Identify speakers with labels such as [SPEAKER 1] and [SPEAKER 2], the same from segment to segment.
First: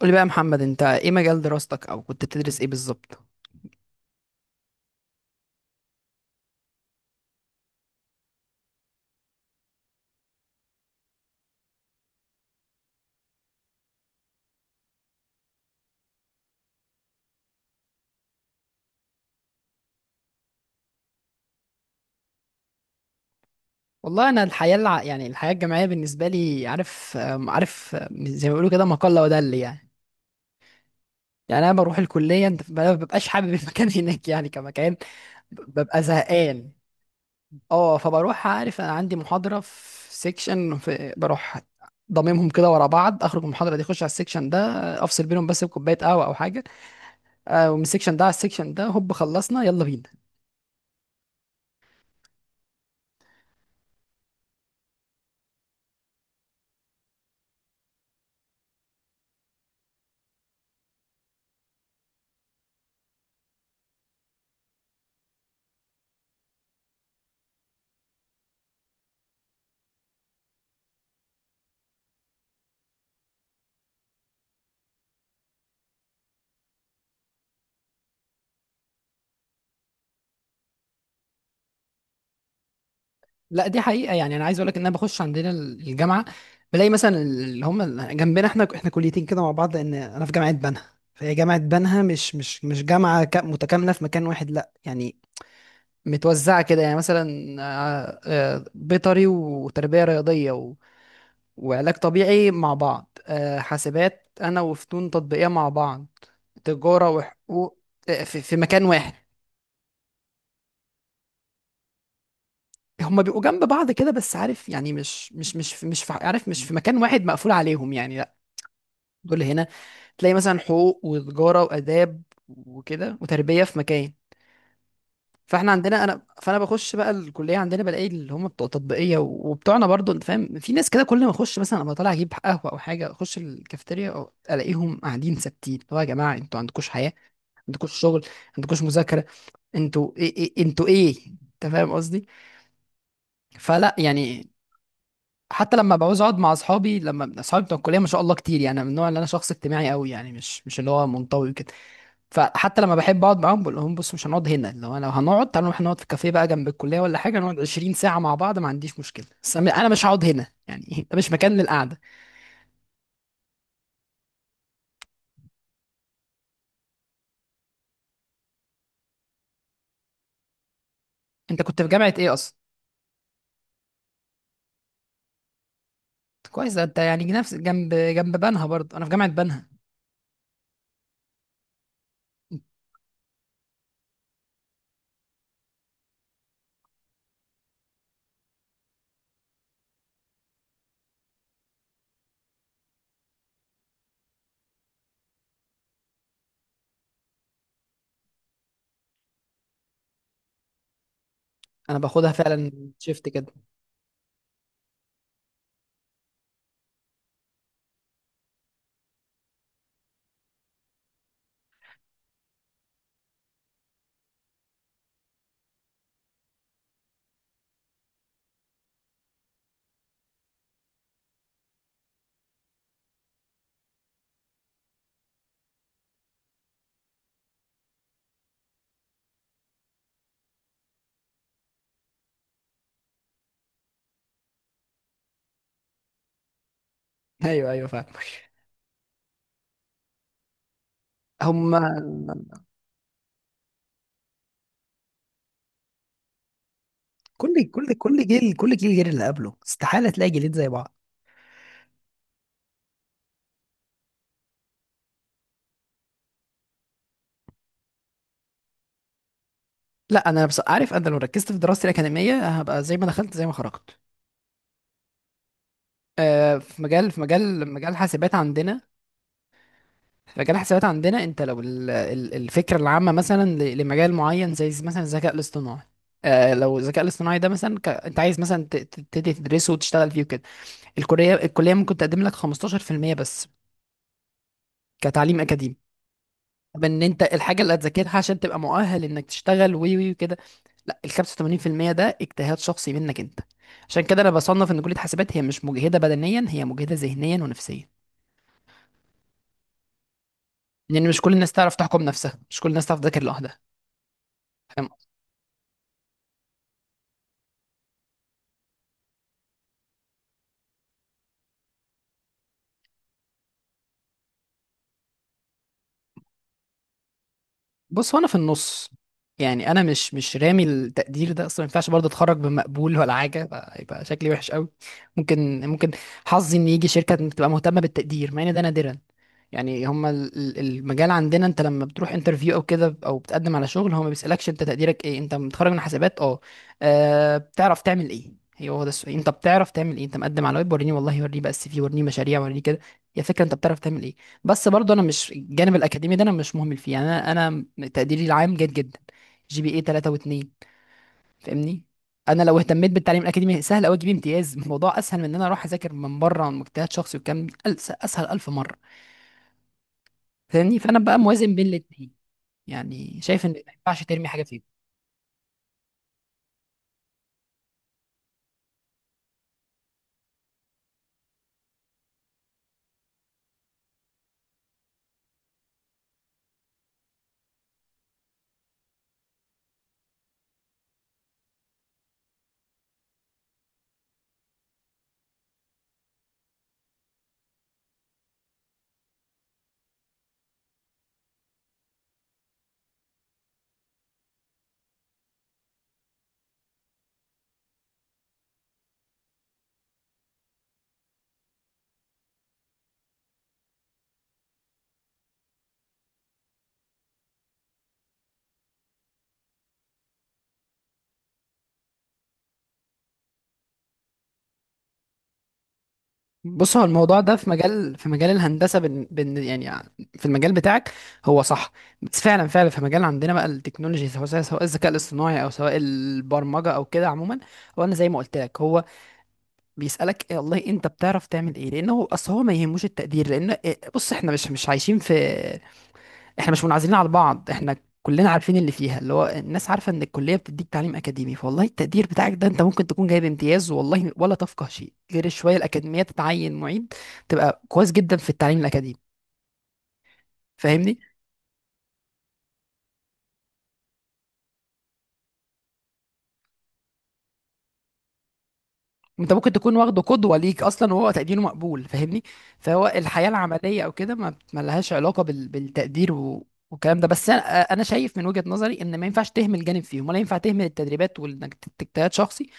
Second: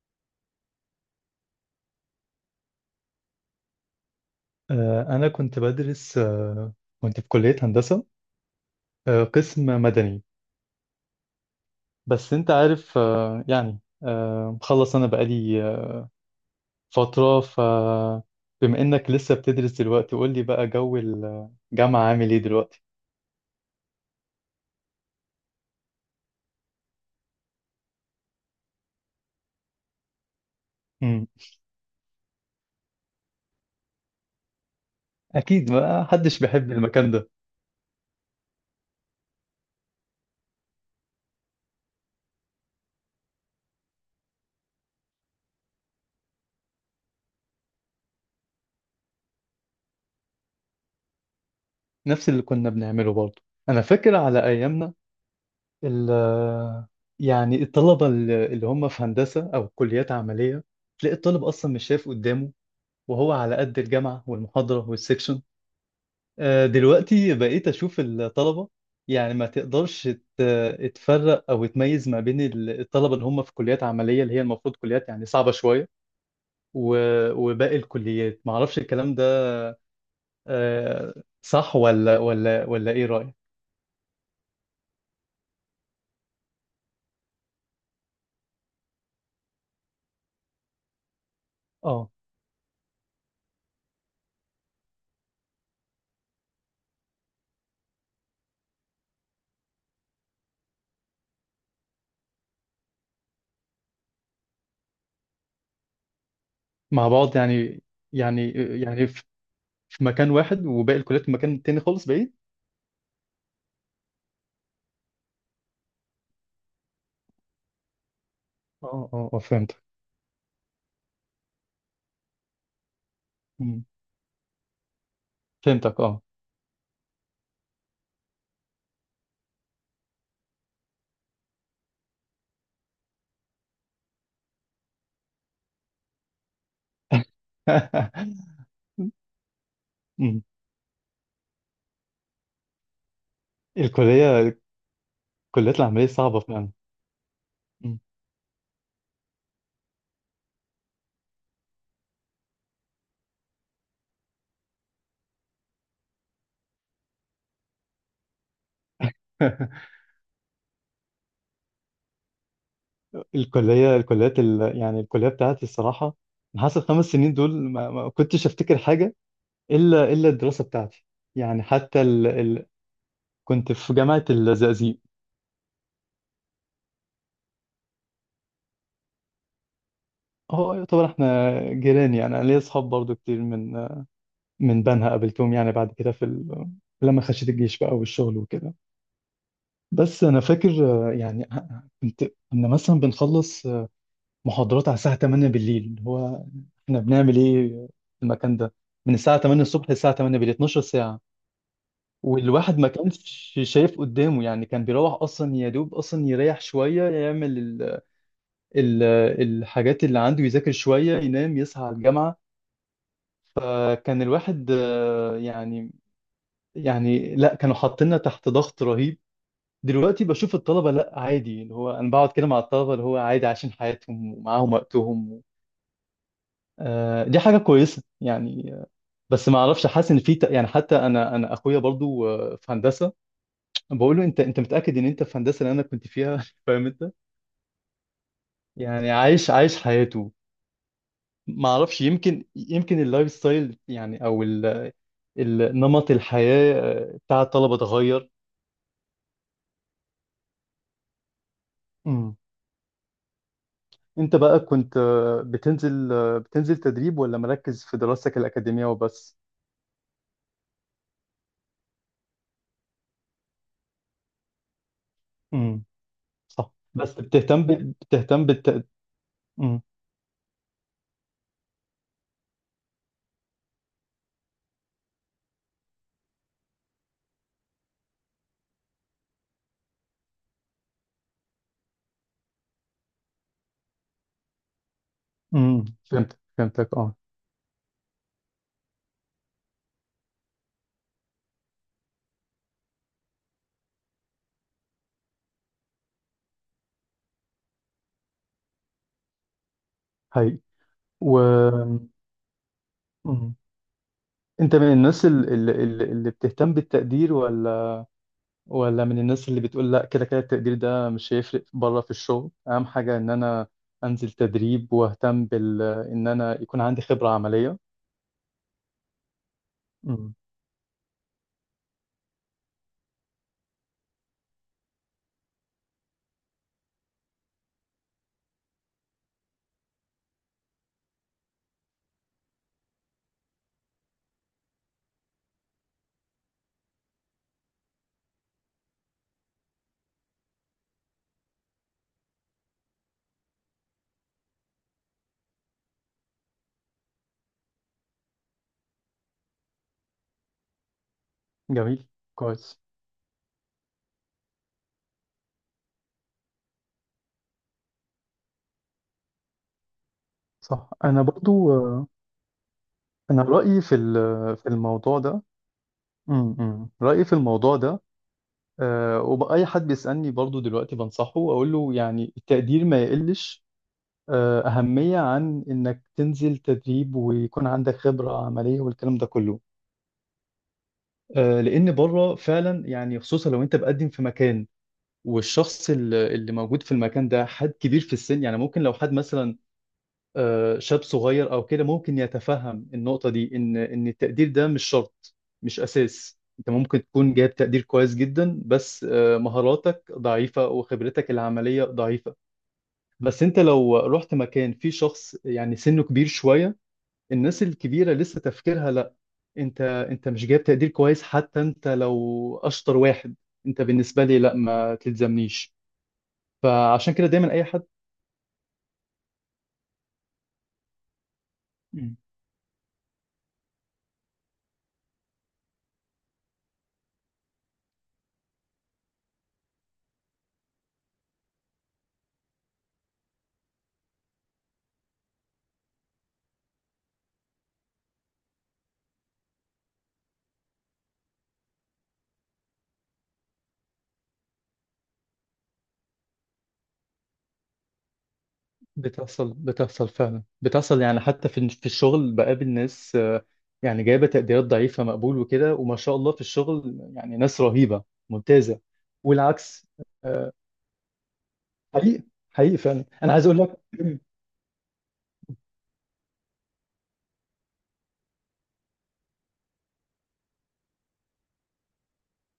[SPEAKER 1] قولي بقى يا محمد، انت ايه مجال دراستك او كنت بتدرس ايه بالظبط؟
[SPEAKER 2] أنا كنت بدرس كنت في كلية هندسة، قسم مدني. بس أنت عارف، مخلص أنا بقالي فترة. فبما إنك لسه بتدرس دلوقتي، قول لي بقى، جو الجامعة عامل إيه دلوقتي؟
[SPEAKER 1] والله انا يعني الحياه الجامعيه بالنسبه لي، عارف آم، عارف آم، زي ما بيقولوا كده، ما قل ودل. يعني
[SPEAKER 2] مم.
[SPEAKER 1] يعني انا بروح الكليه، انت ما ببقاش حابب المكان هناك يعني، كمكان
[SPEAKER 2] أكيد
[SPEAKER 1] ببقى
[SPEAKER 2] ما حدش
[SPEAKER 1] زهقان.
[SPEAKER 2] بيحب المكان ده.
[SPEAKER 1] اه، فبروح، عارف، انا عندي محاضره في سيكشن بروح ضممهم كده ورا بعض، اخرج من المحاضره دي اخش على السيكشن ده، افصل بينهم بس بكوبايه قهوه او حاجه. ومن السيكشن ده على السيكشن ده هوب خلصنا، يلا بينا.
[SPEAKER 2] نفس اللي كنا بنعمله برضه. أنا فاكر على أيامنا ال يعني الطلبة اللي هم في هندسة أو كليات عملية، تلاقي الطالب أصلا مش شايف قدامه وهو على قد الجامعة والمحاضرة والسكشن. دلوقتي بقيت أشوف الطلبة، يعني ما تقدرش تفرق أو تميز ما بين الطلبة اللي هم في كليات عملية اللي هي المفروض كليات يعني صعبة شوية، وباقي الكليات معرفش الكلام ده. آه، صح ولا ولا إيه رأيك؟
[SPEAKER 1] لا، دي حقيقه. يعني انا عايز اقول لك ان انا بخش عندنا الجامعه، بلاقي مثلا اللي هم جنبنا، احنا كليتين كده مع بعض، لان انا في جامعه بنها. فهي جامعه بنها
[SPEAKER 2] اه.
[SPEAKER 1] مش جامعه متكامله في مكان واحد، لا يعني، متوزعه كده يعني. مثلا آه، بيطري وتربيه رياضيه وعلاج طبيعي مع بعض، حاسبات انا وفنون تطبيقية مع بعض،
[SPEAKER 2] مع
[SPEAKER 1] تجارة
[SPEAKER 2] بعض
[SPEAKER 1] وحقوق
[SPEAKER 2] يعني.
[SPEAKER 1] في
[SPEAKER 2] يعني
[SPEAKER 1] في مكان
[SPEAKER 2] يعني
[SPEAKER 1] واحد.
[SPEAKER 2] في، في مكان واحد، وباقي الكليات في مكان تاني خالص بعيد؟
[SPEAKER 1] هما بيبقوا جنب بعض كده بس، عارف يعني مش في، عارف، مش في مكان واحد مقفول عليهم يعني، لا.
[SPEAKER 2] اه. اه
[SPEAKER 1] دول هنا
[SPEAKER 2] فهمتك.
[SPEAKER 1] تلاقي مثلا حقوق وتجارة وآداب وكده وتربية في
[SPEAKER 2] مم.
[SPEAKER 1] مكان. فاحنا
[SPEAKER 2] فهمتك،
[SPEAKER 1] عندنا
[SPEAKER 2] اه.
[SPEAKER 1] انا، فانا بخش بقى الكليه عندنا بلاقي اللي هم بتوع تطبيقيه وبتوعنا برضو، انت فاهم. في ناس كده كل ما اخش مثلا، ابقى طالع اجيب قهوه او حاجه اخش الكافيتيريا، الاقيهم قاعدين ثابتين، اللي هو يا جماعه انتوا عندكوش حياه؟ عندكوش شغل؟ عندكوش مذاكره؟ انتوا ايه؟
[SPEAKER 2] مم.
[SPEAKER 1] انت فاهم قصدي. فلا يعني.
[SPEAKER 2] الكلية،
[SPEAKER 1] حتى
[SPEAKER 2] الكليات
[SPEAKER 1] لما
[SPEAKER 2] العملية
[SPEAKER 1] بعوز اقعد
[SPEAKER 2] صعبة
[SPEAKER 1] مع
[SPEAKER 2] فعلا.
[SPEAKER 1] اصحابي، لما اصحابي بتوع الكليه
[SPEAKER 2] مم.
[SPEAKER 1] ما شاء الله كتير يعني، أنا من النوع اللي انا شخص اجتماعي قوي يعني، مش اللي هو منطوي كده. فحتى لما بحب اقعد معاهم بقول لهم: بص، مش هنقعد هنا، لو انا لو هنقعد، تعالوا نروح نقعد في كافيه بقى جنب الكليه ولا حاجه، نقعد 20 ساعه مع بعض ما عنديش مشكله، بس انا، مش هقعد هنا يعني، ده مش مكان للقعده.
[SPEAKER 2] الكلية الكليات ال... يعني الكلية بتاعتي الصراحة، أنا حاسس ال 5 سنين دول ما كنتش أفتكر حاجة إلا الدراسة بتاعتي،
[SPEAKER 1] انت
[SPEAKER 2] يعني
[SPEAKER 1] كنت في
[SPEAKER 2] حتى
[SPEAKER 1] جامعه ايه اصلا؟
[SPEAKER 2] كنت في جامعة الزقازيق.
[SPEAKER 1] كويس، ده انت يعني نفس، جنب، بنها برضه، انا في جامعه بنها.
[SPEAKER 2] هو يعتبر احنا جيران يعني. أنا ليا أصحاب برضو كتير من من بنها، قابلتهم يعني بعد كده في لما خشيت الجيش بقى والشغل وكده. بس أنا فاكر، آه، يعني كنت كنا مثلا بنخلص محاضرات على الساعة 8 بالليل. هو احنا بنعمل ايه في المكان ده من الساعة 8 الصبح للساعة 8 بالليل، 12 ساعة.
[SPEAKER 1] انا باخدها فعلا
[SPEAKER 2] والواحد ما
[SPEAKER 1] شيفت كده.
[SPEAKER 2] كانش شايف قدامه يعني، كان بيروح اصلا يا دوب اصلا يريح شوية، يعمل ال ال الحاجات اللي عنده، يذاكر شوية، ينام، يصحى على الجامعة. فكان الواحد لا، كانوا حاطيننا تحت ضغط رهيب. دلوقتي بشوف الطلبة لا عادي، اللي هو انا بقعد كده مع الطلبة اللي هو عادي، عايشين حياتهم ومعاهم وقتهم. دي حاجة كويسة يعني. بس ما اعرفش، حاسس ان في حتى انا، اخويا برضو في هندسه، بقول له انت متاكد ان انت في هندسه اللي انا كنت فيها؟ فاهم انت،
[SPEAKER 1] ايوه، ايوه، فعلا.
[SPEAKER 2] يعني عايش حياته.
[SPEAKER 1] هم.
[SPEAKER 2] ما اعرفش، يمكن اللايف ستايل يعني، او نمط الحياه بتاع
[SPEAKER 1] كل
[SPEAKER 2] الطلبه
[SPEAKER 1] كل كل
[SPEAKER 2] اتغير.
[SPEAKER 1] جيل كل جيل غير اللي قبله، استحاله تلاقي جيلين زي بعض.
[SPEAKER 2] مم. انت بقى كنت بتنزل، بتنزل تدريب، ولا مركز في دراستك الاكاديميه وبس؟
[SPEAKER 1] لا انا بس، عارف، انا لو ركزت في دراستي الاكاديميه هبقى زي ما دخلت زي ما خرجت.
[SPEAKER 2] امم. صح،
[SPEAKER 1] في مجال
[SPEAKER 2] بس
[SPEAKER 1] في
[SPEAKER 2] بتهتم
[SPEAKER 1] مجال
[SPEAKER 2] ب...
[SPEAKER 1] مجال حاسبات
[SPEAKER 2] بتهتم
[SPEAKER 1] عندنا.
[SPEAKER 2] امم.
[SPEAKER 1] فجراحة حسابات عندنا، انت لو الفكرة العامة مثلا لمجال معين، زي مثلا الذكاء الاصطناعي، آه لو الذكاء الاصطناعي ده مثلا انت عايز مثلا تبتدي تدرسه وتشتغل فيه وكده، الكلية ممكن تقدم لك 15% بس، كتعليم اكاديمي،
[SPEAKER 2] امم، فهمت، فهمتك،
[SPEAKER 1] بان
[SPEAKER 2] اه.
[SPEAKER 1] انت الحاجة اللي هتذاكرها عشان تبقى مؤهل انك تشتغل وي وي وكده. لا، ال 85% ده اجتهاد شخصي منك انت. عشان كده انا بصنف ان كلية حاسبات هي مش مجهدة بدنيا، هي مجهدة ذهنيا ونفسيا،
[SPEAKER 2] هاي.
[SPEAKER 1] لان مش
[SPEAKER 2] و.
[SPEAKER 1] كل الناس تعرف تحكم نفسها، مش كل الناس تعرف تذاكر
[SPEAKER 2] مم.
[SPEAKER 1] لوحدها.
[SPEAKER 2] انت من الناس اللي بتهتم بالتقدير، ولا من الناس اللي بتقول لا، كده كده التقدير ده مش هيفرق، بره في الشغل اهم حاجة ان انا انزل تدريب واهتم بال، ان انا يكون عندي خبرة عملية؟
[SPEAKER 1] بص، هو انا في النص. يعني انا مش
[SPEAKER 2] امم.
[SPEAKER 1] مش رامي التقدير ده اصلا، ما ينفعش برضه اتخرج بمقبول ولا حاجه، يبقى شكلي وحش قوي. ممكن، حظي ان يجي شركه تبقى مهتمه بالتقدير، مع ان ده نادرا. يعني هما المجال عندنا، انت لما بتروح انترفيو او كده او بتقدم على شغل، هو ما بيسألكش انت تقديرك ايه. انت متخرج من حسابات، اه، بتعرف تعمل ايه، هو ده السؤال: انت بتعرف تعمل ايه؟ انت مقدم على ويب، وريني، والله وريني بقى السي في، وريني مشاريع، وريني كده، يا فكره انت بتعرف تعمل ايه. بس برضه انا مش الجانب الاكاديمي ده انا مش مهمل فيه يعني، انا تقديري العام جيد جدا، GPA 3 و2، فاهمني.
[SPEAKER 2] جميل.
[SPEAKER 1] انا لو
[SPEAKER 2] كويس.
[SPEAKER 1] اهتميت بالتعليم الاكاديمي سهل قوي اجيب امتياز، الموضوع اسهل من ان انا اروح اذاكر من بره، عن مجتهد شخصي والكلام ده اسهل الف مره، فاهمني.
[SPEAKER 2] صح.
[SPEAKER 1] فانا بقى
[SPEAKER 2] انا
[SPEAKER 1] موازن بين
[SPEAKER 2] برضو،
[SPEAKER 1] الاثنين، يعني
[SPEAKER 2] انا
[SPEAKER 1] شايف ان ما
[SPEAKER 2] رأيي في
[SPEAKER 1] ينفعش ترمي حاجه فيهم.
[SPEAKER 2] في الموضوع ده، امم، رأيي في الموضوع ده، وبأي حد بيسألني برضو دلوقتي بنصحه، اقول له يعني التقدير ما يقلش أهمية عن إنك تنزل تدريب ويكون عندك خبرة عملية والكلام ده كله. لأن بره فعلا يعني، خصوصا لو أنت بقدم في مكان والشخص اللي موجود في المكان ده حد كبير في السن. يعني ممكن لو حد مثلا شاب صغير أو كده ممكن يتفهم النقطة دي، إن التقدير ده مش شرط، مش أساس. أنت ممكن تكون جايب تقدير كويس جدا بس مهاراتك ضعيفة وخبرتك العملية ضعيفة. بس أنت لو رحت مكان فيه شخص يعني سنه كبير شوية، الناس الكبيرة لسه تفكيرها لا، انت مش جايب تقدير كويس، حتى انت لو اشطر واحد، انت بالنسبة لي لا، ما تلزمنيش.
[SPEAKER 1] بص هو
[SPEAKER 2] فعشان
[SPEAKER 1] الموضوع
[SPEAKER 2] كده
[SPEAKER 1] ده في
[SPEAKER 2] دايما اي حد.
[SPEAKER 1] مجال في مجال الهندسه، بن بن يعني في المجال بتاعك هو صح،
[SPEAKER 2] مم.
[SPEAKER 1] بس فعلا فعلا في مجال عندنا بقى التكنولوجي، سواء الذكاء الاصطناعي او سواء البرمجه او كده عموما. هو انا زي ما قلت لك، هو بيسالك إيه؟ والله انت بتعرف تعمل ايه، لانه اصل هو ما يهموش التقدير، لان إيه، بص احنا مش عايشين في، احنا مش منعزلين على بعض، احنا كلنا عارفين اللي فيها، اللي هو الناس عارفه ان الكليه بتديك تعليم اكاديمي، فوالله التقدير بتاعك ده انت ممكن تكون جايب امتياز والله، ولا تفقه شيء غير الشويه الاكاديميه، تتعين معيد، تبقى كويس جدا في التعليم الاكاديمي،
[SPEAKER 2] بتحصل، فعلا
[SPEAKER 1] فاهمني.
[SPEAKER 2] بتحصل، يعني حتى في في الشغل بقابل ناس يعني جايبة تقديرات ضعيفة، مقبول وكده، وما شاء الله في الشغل يعني ناس رهيبة ممتازة.
[SPEAKER 1] انت ممكن تكون
[SPEAKER 2] والعكس.
[SPEAKER 1] واخده قدوه
[SPEAKER 2] آه،
[SPEAKER 1] ليك اصلا وهو تقديره مقبول، فاهمني.
[SPEAKER 2] حقيقي، حقيقي
[SPEAKER 1] فهو
[SPEAKER 2] فعلا.
[SPEAKER 1] الحياه
[SPEAKER 2] انا عايز اقول لك،
[SPEAKER 1] العمليه او كده ما لهاش علاقه بالتقدير والكلام ده، بس انا شايف من وجهه نظري ان ما ينفعش تهمل جانب فيهم، ولا ينفع تهمل التدريبات وانك تجتهد شخصي،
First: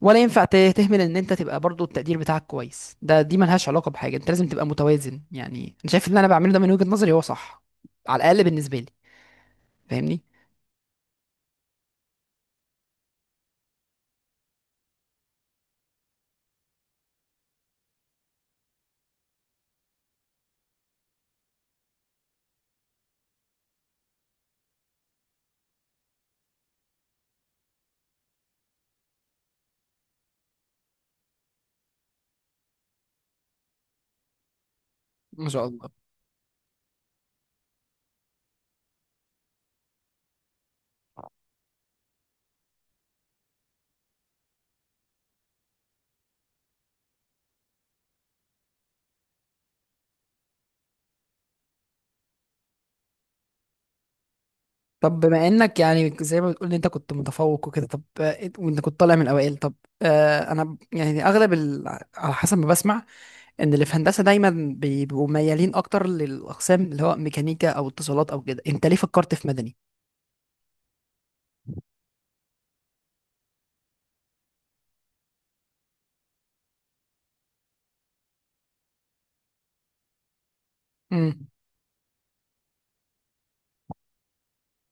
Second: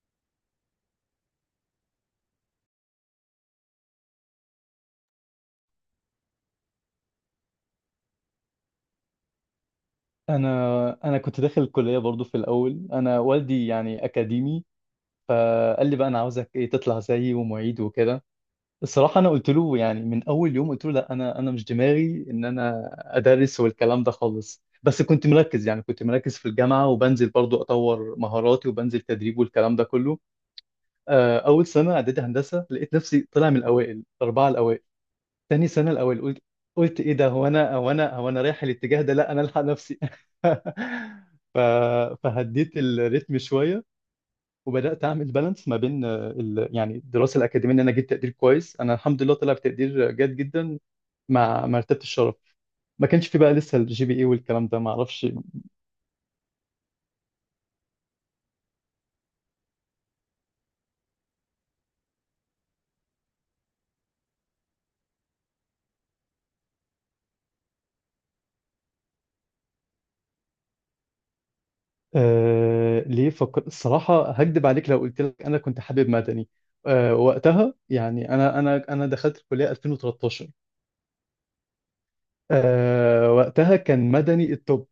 [SPEAKER 1] ولا ينفع تهمل ان انت تبقى برضو التقدير بتاعك كويس ده، دي ملهاش علاقه بحاجه، انت لازم تبقى متوازن يعني. انا شايف اللي انا بعمله ده من وجهه نظري هو صح، على الاقل بالنسبه لي، فاهمني.
[SPEAKER 2] انا كنت داخل الكلية برضو في الاول. انا والدي يعني اكاديمي، فقال لي بقى، انا عاوزك ايه تطلع زيي ومعيد وكده. الصراحه انا قلت له يعني من اول يوم قلت له لا، انا مش دماغي ان انا ادرس والكلام ده خالص، بس كنت مركز. يعني كنت مركز في الجامعه، وبنزل برضو اطور مهاراتي وبنزل تدريب والكلام ده كله. اول سنه اعدادي هندسه لقيت نفسي طلع من الاوائل، الاربعه الاوائل.
[SPEAKER 1] ما شاء
[SPEAKER 2] تاني
[SPEAKER 1] الله.
[SPEAKER 2] سنه الاوائل، قلت ايه ده، هو انا، هو انا رايح الاتجاه ده؟ لا، انا الحق نفسي. ف... فهديت الريتم شويه، وبدات اعمل بالانس ما بين، آه، ال... يعني الدراسه الاكاديميه ان انا جبت تقدير كويس. انا الحمد لله طلع بتقدير جيد جدا مع مرتبه الشرف. ما كانش في بقى لسه الجي بي اي والكلام ده، ما
[SPEAKER 1] طب
[SPEAKER 2] اعرفش.
[SPEAKER 1] بما انك يعني زي ما بتقول ان انت كنت متفوق وكده، طب، وانت كنت طالع من الاوائل، طب، انا يعني اغلب على حسب ما بسمع ان اللي في هندسه دايما بيبقوا ميالين اكتر للاقسام، اللي هو ميكانيكا او اتصالات او كده، انت ليه فكرت في مدني؟
[SPEAKER 2] آه، ليه فكر؟ الصراحه هكدب عليك لو قلت لك انا كنت حابب مدني. آه وقتها يعني انا، دخلت الكليه 2013.
[SPEAKER 1] امم
[SPEAKER 2] آه وقتها كان مدني التوب،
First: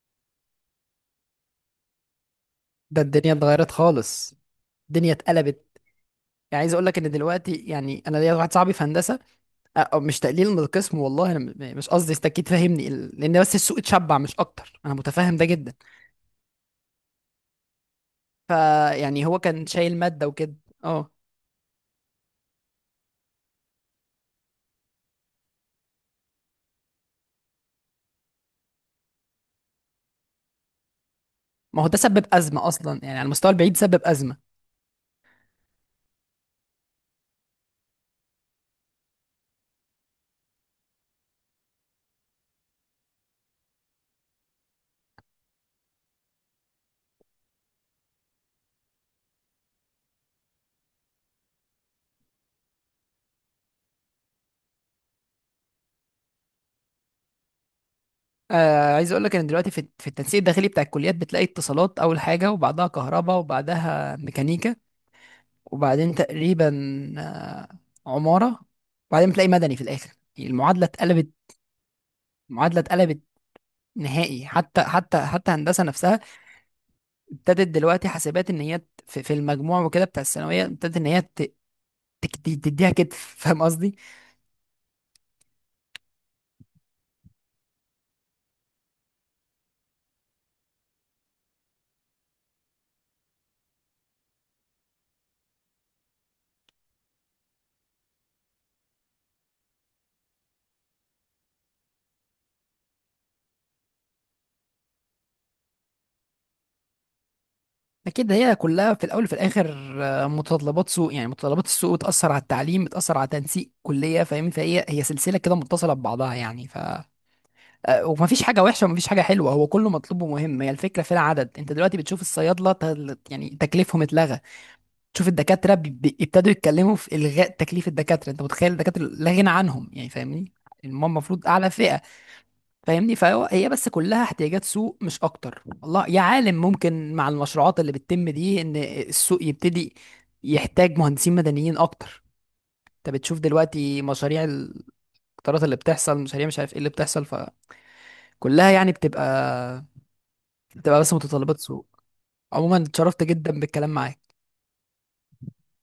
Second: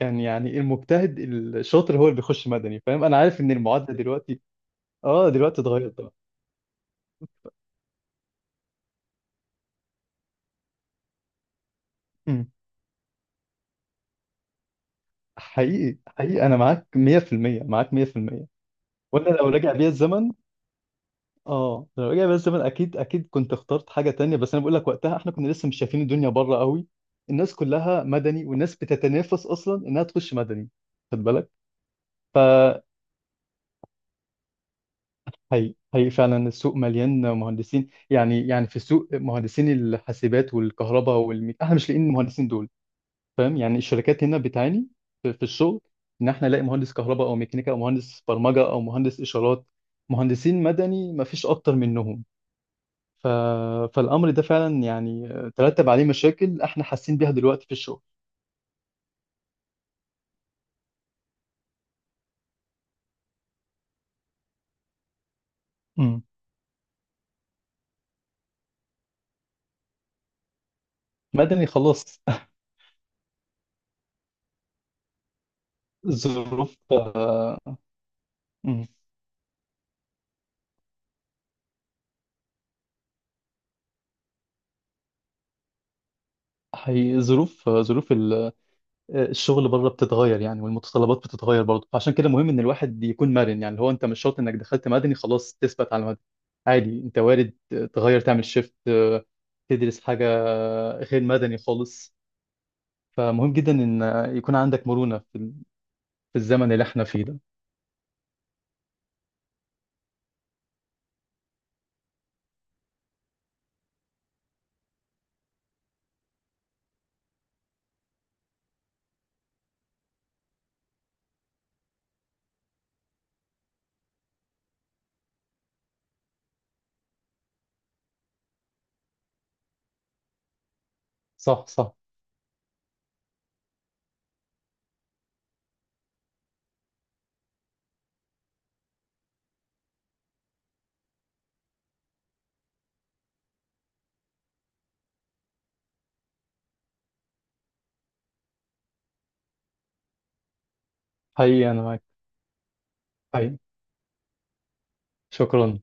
[SPEAKER 2] كان يعني المجتهد الشاطر هو اللي بيخش مدني.
[SPEAKER 1] ده
[SPEAKER 2] فاهم، انا
[SPEAKER 1] الدنيا
[SPEAKER 2] عارف ان
[SPEAKER 1] اتغيرت
[SPEAKER 2] المعادله
[SPEAKER 1] خالص،
[SPEAKER 2] دلوقتي،
[SPEAKER 1] الدنيا
[SPEAKER 2] اه دلوقتي
[SPEAKER 1] اتقلبت.
[SPEAKER 2] اتغيرت.
[SPEAKER 1] يعني عايز اقول لك ان دلوقتي، يعني انا ليا واحد صاحبي في هندسه، أو مش تقليل من القسم، والله انا مش قصدي، انت
[SPEAKER 2] طبعا.
[SPEAKER 1] اكيد فاهمني، لان بس السوق اتشبع مش اكتر، انا متفاهم ده جدا،
[SPEAKER 2] حقيقي، حقيقي، انا معاك 100%، معاك 100%.
[SPEAKER 1] فيعني
[SPEAKER 2] وانا
[SPEAKER 1] هو
[SPEAKER 2] لو
[SPEAKER 1] كان
[SPEAKER 2] رجع بيا
[SPEAKER 1] شايل ماده
[SPEAKER 2] الزمن،
[SPEAKER 1] وكده. اه،
[SPEAKER 2] اه لو رجع بيا الزمن اكيد، كنت اخترت حاجه تانية، بس انا بقول لك وقتها احنا كنا لسه مش شايفين الدنيا بره قوي. الناس كلها مدني، والناس بتتنافس اصلا انها تخش مدني، خد بالك.
[SPEAKER 1] ما هو ده سبب ازمه اصلا يعني، على المستوى البعيد سبب ازمه.
[SPEAKER 2] هي فعلا، السوق مليان مهندسين، يعني في السوق مهندسين الحاسبات والكهرباء احنا مش لاقيين المهندسين دول. فاهم يعني الشركات هنا بتعاني في في الشغل، ان احنا نلاقي مهندس كهرباء او ميكانيكا او مهندس برمجه او مهندس اشارات. مهندسين مدني ما فيش اكتر منهم. ف... فالامر ده فعلا يعني ترتب عليه مشاكل احنا حاسين بيها دلوقتي في الشغل.
[SPEAKER 1] عايز اقول لك ان دلوقتي في التنسيق الداخلي بتاع الكليات بتلاقي اتصالات اول حاجه وبعدها كهرباء وبعدها ميكانيكا، وبعدين
[SPEAKER 2] امم.
[SPEAKER 1] تقريبا آه عماره، وبعدين بتلاقي مدني في الاخر. المعادله اتقلبت،
[SPEAKER 2] مدني خلاص.
[SPEAKER 1] المعادله اتقلبت نهائي، حتى هندسه نفسها
[SPEAKER 2] الظروف.
[SPEAKER 1] ابتدت دلوقتي حاسبات ان هي
[SPEAKER 2] امم.
[SPEAKER 1] في المجموع وكده بتاع الثانويه، ابتدت ان هي تديها كتف، فاهم قصدي؟
[SPEAKER 2] حقيقي، ظروف، ظروف الشغل بره بتتغير يعني، والمتطلبات بتتغير برضه. فعشان كده مهم ان الواحد يكون مرن، يعني اللي هو انت مش شرط انك دخلت مدني خلاص تثبت على مدني. عادي، انت وارد تغير، تعمل شيفت، تدرس حاجة غير مدني خالص. فمهم جدا ان يكون عندك مرونة في في الزمن اللي احنا فيه ده.
[SPEAKER 1] اكيد هي كلها في الاول وفي الاخر متطلبات سوق، يعني متطلبات السوق بتاثر على التعليم، بتاثر على تنسيق كليه، فاهم. فهي سلسله كده متصله ببعضها يعني، ف آه، ومفيش حاجه وحشه ومفيش حاجه حلوه، هو كله مطلوب ومهم، هي الفكره في العدد. انت دلوقتي بتشوف الصيادله يعني تكليفهم اتلغى، تشوف الدكاترة ابتدوا يتكلموا في إلغاء تكليف الدكاترة، أنت متخيل؟ الدكاترة لا غنى عنهم يعني، فاهمني. يعني هم المفروض
[SPEAKER 2] صح،
[SPEAKER 1] أعلى
[SPEAKER 2] صح.
[SPEAKER 1] فئة، فاهمني. فهو هي بس كلها احتياجات سوق مش أكتر، والله يا عالم ممكن مع المشروعات اللي بتتم دي إن السوق يبتدي يحتاج مهندسين مدنيين أكتر. أنت بتشوف دلوقتي مشاريع القطارات اللي بتحصل، مشاريع مش عارف إيه اللي بتحصل، فكلها يعني بتبقى بس متطلبات
[SPEAKER 2] حقيقي، انا
[SPEAKER 1] سوق.
[SPEAKER 2] معاك.
[SPEAKER 1] عموما، اتشرفت
[SPEAKER 2] حقيقي،
[SPEAKER 1] جدا بالكلام معاك.
[SPEAKER 2] شكرا.